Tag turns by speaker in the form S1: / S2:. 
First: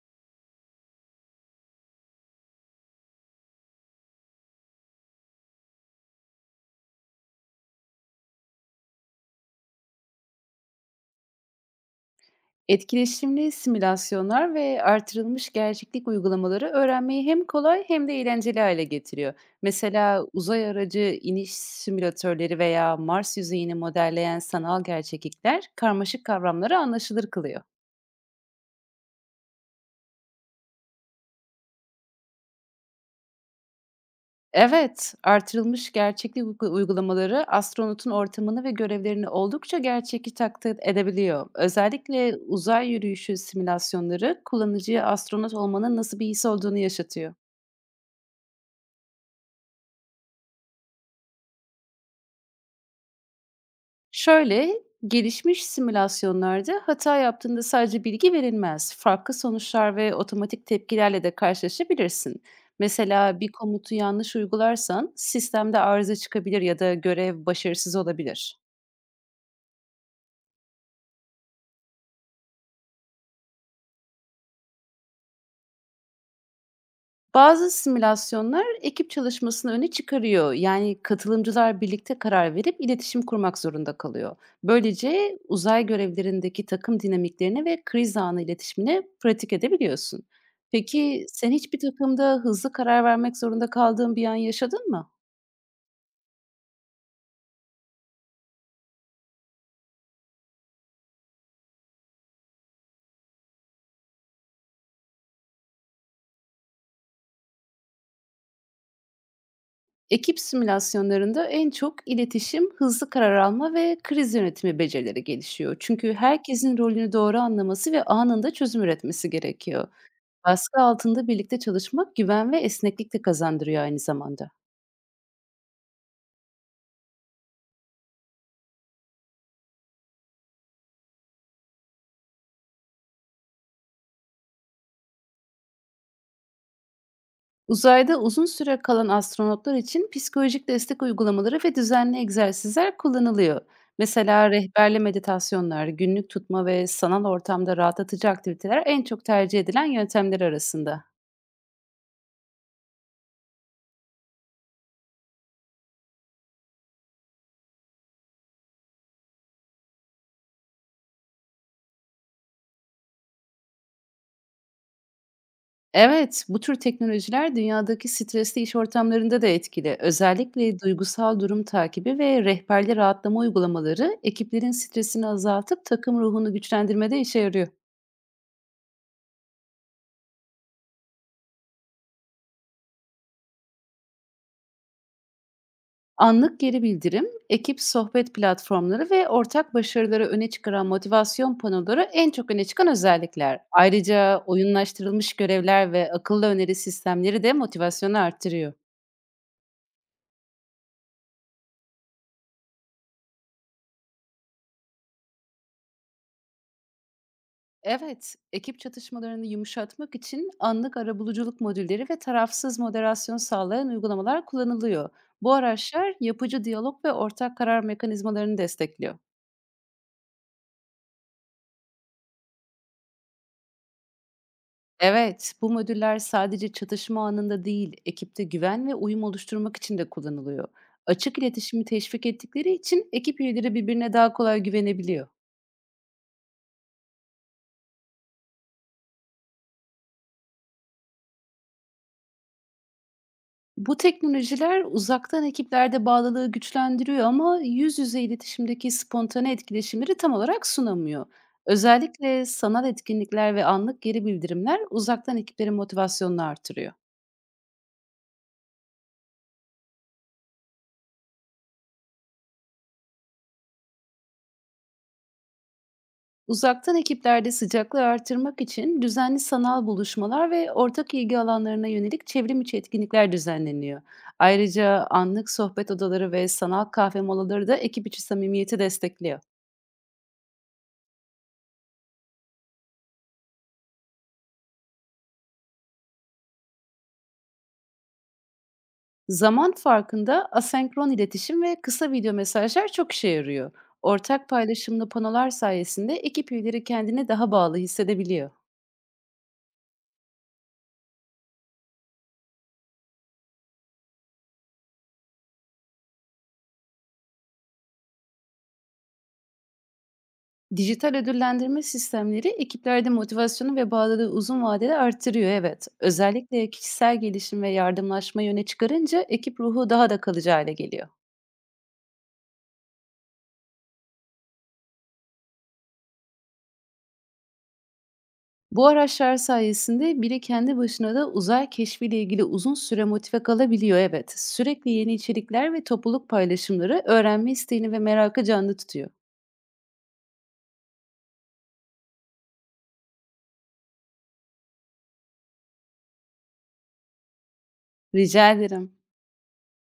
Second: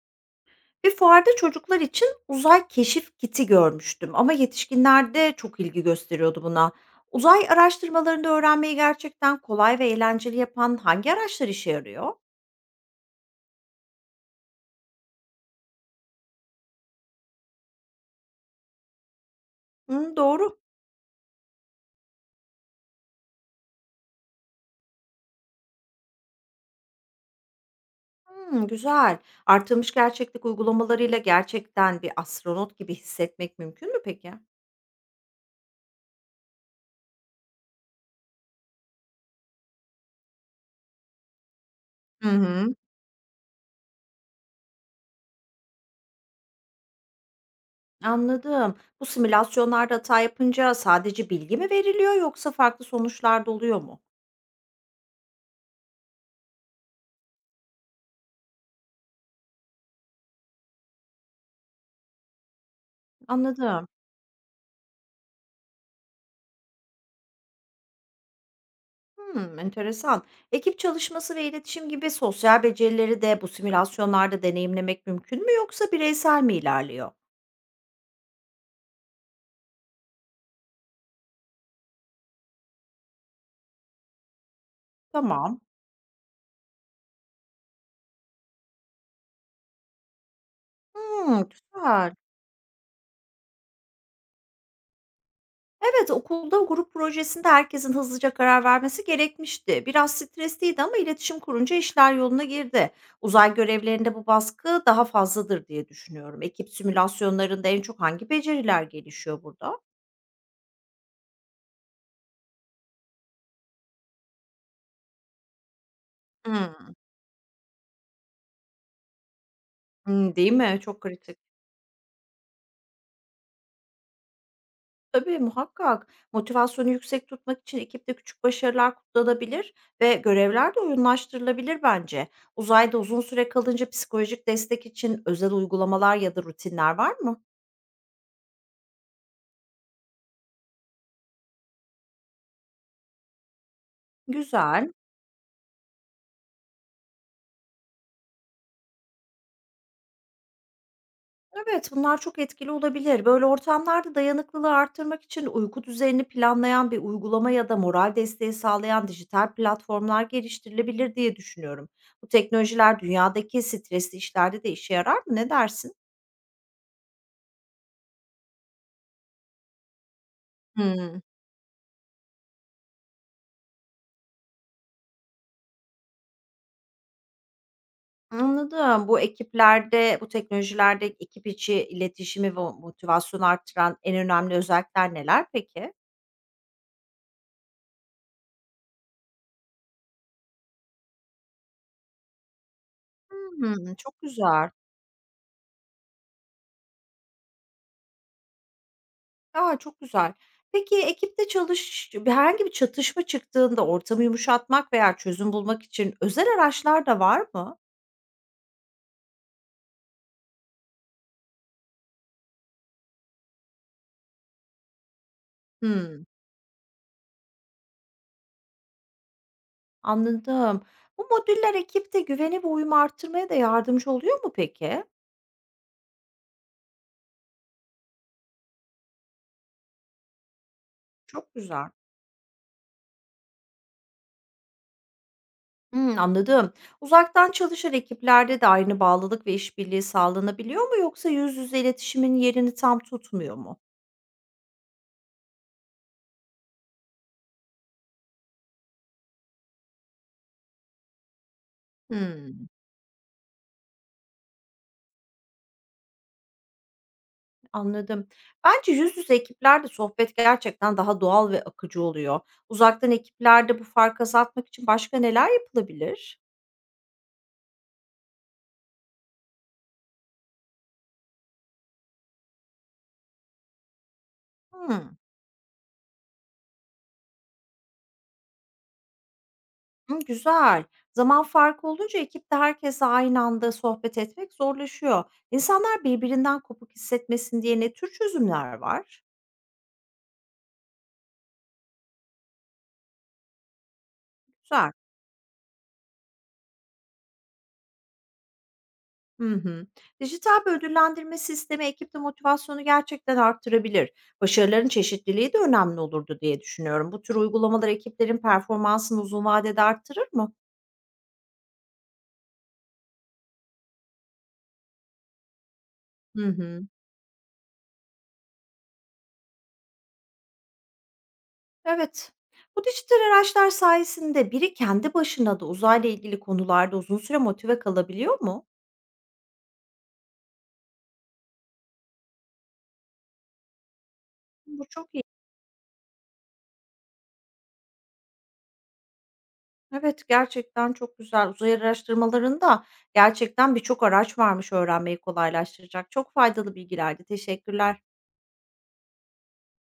S1: Bir fuarda çocuklar için uzay keşif kiti görmüştüm ama yetişkinler de çok ilgi gösteriyordu buna. Uzay araştırmalarında öğrenmeyi gerçekten kolay ve eğlenceli yapan hangi araçlar işe yarıyor?
S2: Etkileşimli simülasyonlar ve artırılmış gerçeklik uygulamaları öğrenmeyi hem kolay hem de eğlenceli hale getiriyor.
S1: Hı,
S2: Mesela
S1: doğru.
S2: uzay aracı iniş simülatörleri veya Mars yüzeyini modelleyen sanal gerçeklikler karmaşık kavramları anlaşılır kılıyor.
S1: Hı, güzel. Artırmış gerçeklik uygulamalarıyla gerçekten bir astronot gibi hissetmek mümkün mü peki?
S2: Evet, artırılmış gerçeklik uygulamaları astronotun ortamını ve görevlerini oldukça gerçekçi taklit edebiliyor.
S1: Hı
S2: Özellikle
S1: hı.
S2: uzay yürüyüşü simülasyonları kullanıcıya astronot olmanın nasıl bir his olduğunu yaşatıyor.
S1: Anladım. Bu simülasyonlarda hata yapınca sadece bilgi mi veriliyor yoksa farklı sonuçlar da oluyor mu?
S2: Şöyle, gelişmiş simülasyonlarda hata yaptığında sadece bilgi verilmez. Farklı sonuçlar ve otomatik tepkilerle de karşılaşabilirsin. Mesela bir
S1: Anladım.
S2: komutu yanlış uygularsan sistemde arıza çıkabilir ya da görev başarısız olabilir.
S1: Hmm, enteresan. Ekip çalışması ve iletişim gibi sosyal becerileri de bu simülasyonlarda deneyimlemek mümkün mü yoksa bireysel mi ilerliyor?
S2: Bazı simülasyonlar ekip çalışmasını öne çıkarıyor. Yani katılımcılar birlikte karar verip iletişim kurmak zorunda kalıyor. Böylece
S1: Tamam.
S2: uzay görevlerindeki takım dinamiklerini ve kriz anı iletişimini pratik edebiliyorsun. Peki
S1: Hmm,
S2: sen hiçbir
S1: güzel.
S2: takımda hızlı karar vermek zorunda kaldığın bir an yaşadın mı?
S1: Evet, okulda grup projesinde herkesin hızlıca karar vermesi gerekmişti. Biraz stresliydi ama iletişim kurunca işler yoluna girdi. Uzay görevlerinde bu baskı daha fazladır diye düşünüyorum. Ekip simülasyonlarında en çok hangi beceriler gelişiyor burada?
S2: Ekip simülasyonlarında en çok iletişim, hızlı karar alma ve kriz yönetimi becerileri gelişiyor. Çünkü herkesin
S1: Hmm,
S2: rolünü doğru anlaması ve anında çözüm üretmesi gerekiyor.
S1: hımm, değil mi?
S2: Baskı
S1: Çok
S2: altında
S1: kritik.
S2: birlikte çalışmak güven ve esneklik de kazandırıyor aynı zamanda.
S1: Tabii, muhakkak. Motivasyonu yüksek tutmak için ekipte küçük başarılar kutlanabilir ve görevler de oyunlaştırılabilir bence. Uzayda uzun süre kalınca psikolojik destek için özel uygulamalar ya da rutinler var mı?
S2: Uzayda uzun süre kalan astronotlar için psikolojik destek uygulamaları ve düzenli egzersizler kullanılıyor. Mesela
S1: Güzel.
S2: rehberli meditasyonlar, günlük tutma ve sanal ortamda rahatlatıcı aktiviteler en çok tercih edilen yöntemler arasında.
S1: Evet, bunlar çok etkili olabilir. Böyle ortamlarda dayanıklılığı artırmak için uyku düzenini planlayan bir uygulama ya da moral desteği sağlayan dijital platformlar geliştirilebilir diye düşünüyorum. Bu teknolojiler dünyadaki stresli işlerde de işe yarar mı? Ne dersin?
S2: Evet, bu tür teknolojiler dünyadaki stresli iş ortamlarında da etkili. Özellikle
S1: Hmm.
S2: duygusal durum takibi ve rehberli rahatlama uygulamaları ekiplerin stresini azaltıp takım ruhunu güçlendirmede işe yarıyor.
S1: Anladım. Bu ekiplerde, bu teknolojilerde ekip içi iletişimi ve motivasyonu arttıran en önemli özellikler neler peki?
S2: Anlık geri bildirim, ekip sohbet platformları ve ortak başarıları öne çıkaran motivasyon panoları en çok öne çıkan özellikler.
S1: Hımm, çok
S2: Ayrıca
S1: güzel.
S2: oyunlaştırılmış görevler ve akıllı öneri sistemleri de motivasyonu arttırıyor.
S1: Aa, çok güzel. Peki ekipte çalış herhangi bir çatışma çıktığında ortamı yumuşatmak veya çözüm bulmak için özel araçlar da var mı?
S2: Evet, ekip çatışmalarını yumuşatmak için anlık arabuluculuk modülleri ve tarafsız moderasyon sağlayan uygulamalar kullanılıyor. Bu araçlar
S1: Hımm,
S2: yapıcı diyalog ve ortak karar mekanizmalarını destekliyor.
S1: anladım. Bu modüller ekipte güveni ve uyumu arttırmaya da yardımcı oluyor mu peki?
S2: Evet, bu modüller sadece çatışma anında değil, ekipte güven ve uyum oluşturmak için de kullanılıyor. Açık
S1: Çok
S2: iletişimi
S1: güzel.
S2: teşvik ettikleri için ekip üyeleri birbirine daha kolay güvenebiliyor.
S1: Hımm, anladım. Uzaktan çalışan ekiplerde de aynı bağlılık ve işbirliği sağlanabiliyor mu yoksa yüz yüze iletişimin yerini tam tutmuyor mu?
S2: Bu teknolojiler uzaktan ekiplerde bağlılığı güçlendiriyor ama yüz yüze iletişimdeki spontane etkileşimleri tam olarak sunamıyor. Özellikle
S1: Hımm,
S2: sanal etkinlikler ve anlık geri bildirimler uzaktan ekiplerin motivasyonunu artırıyor.
S1: anladım. Bence yüz yüze ekiplerde sohbet gerçekten daha doğal ve akıcı oluyor. Uzaktan ekiplerde bu farkı azaltmak için başka neler yapılabilir?
S2: Uzaktan ekiplerde sıcaklığı artırmak için düzenli sanal buluşmalar ve ortak ilgi alanlarına yönelik çevrim içi etkinlikler düzenleniyor. Ayrıca
S1: Hımm,
S2: anlık sohbet odaları ve sanal kahve molaları da ekip içi samimiyeti destekliyor.
S1: hı, güzel. Zaman farkı olunca ekipte herkesle aynı anda sohbet etmek zorlaşıyor. İnsanlar birbirinden kopuk hissetmesin diye ne tür çözümler var?
S2: Zaman farkında asenkron iletişim ve kısa video mesajlar çok işe yarıyor. Ortak
S1: Güzel.
S2: paylaşımlı panolar sayesinde ekip üyeleri kendini daha bağlı hissedebiliyor.
S1: Hı hı. Dijital bir ödüllendirme sistemi ekipte motivasyonu gerçekten arttırabilir. Başarıların çeşitliliği de önemli olurdu diye düşünüyorum. Bu tür uygulamalar ekiplerin performansını uzun vadede arttırır mı?
S2: Dijital ödüllendirme sistemleri ekiplerde motivasyonu ve bağlılığı uzun vadede artırıyor evet.
S1: Hı
S2: Özellikle
S1: hı.
S2: kişisel gelişim ve yardımlaşmayı öne çıkarınca ekip ruhu daha da kalıcı hale geliyor.
S1: Evet. Bu dijital araçlar sayesinde biri kendi başına da uzayla ilgili konularda uzun süre motive kalabiliyor mu?
S2: Bu araçlar sayesinde biri kendi başına da uzay keşfiyle ilgili uzun süre motive kalabiliyor evet.
S1: Bu
S2: Sürekli
S1: çok
S2: yeni
S1: iyi.
S2: içerikler ve topluluk paylaşımları öğrenme isteğini ve merakı canlı tutuyor.
S1: Evet, gerçekten çok güzel. Uzay araştırmalarında gerçekten birçok araç varmış öğrenmeyi kolaylaştıracak. Çok faydalı bilgilerdi. Teşekkürler.
S2: Rica ederim.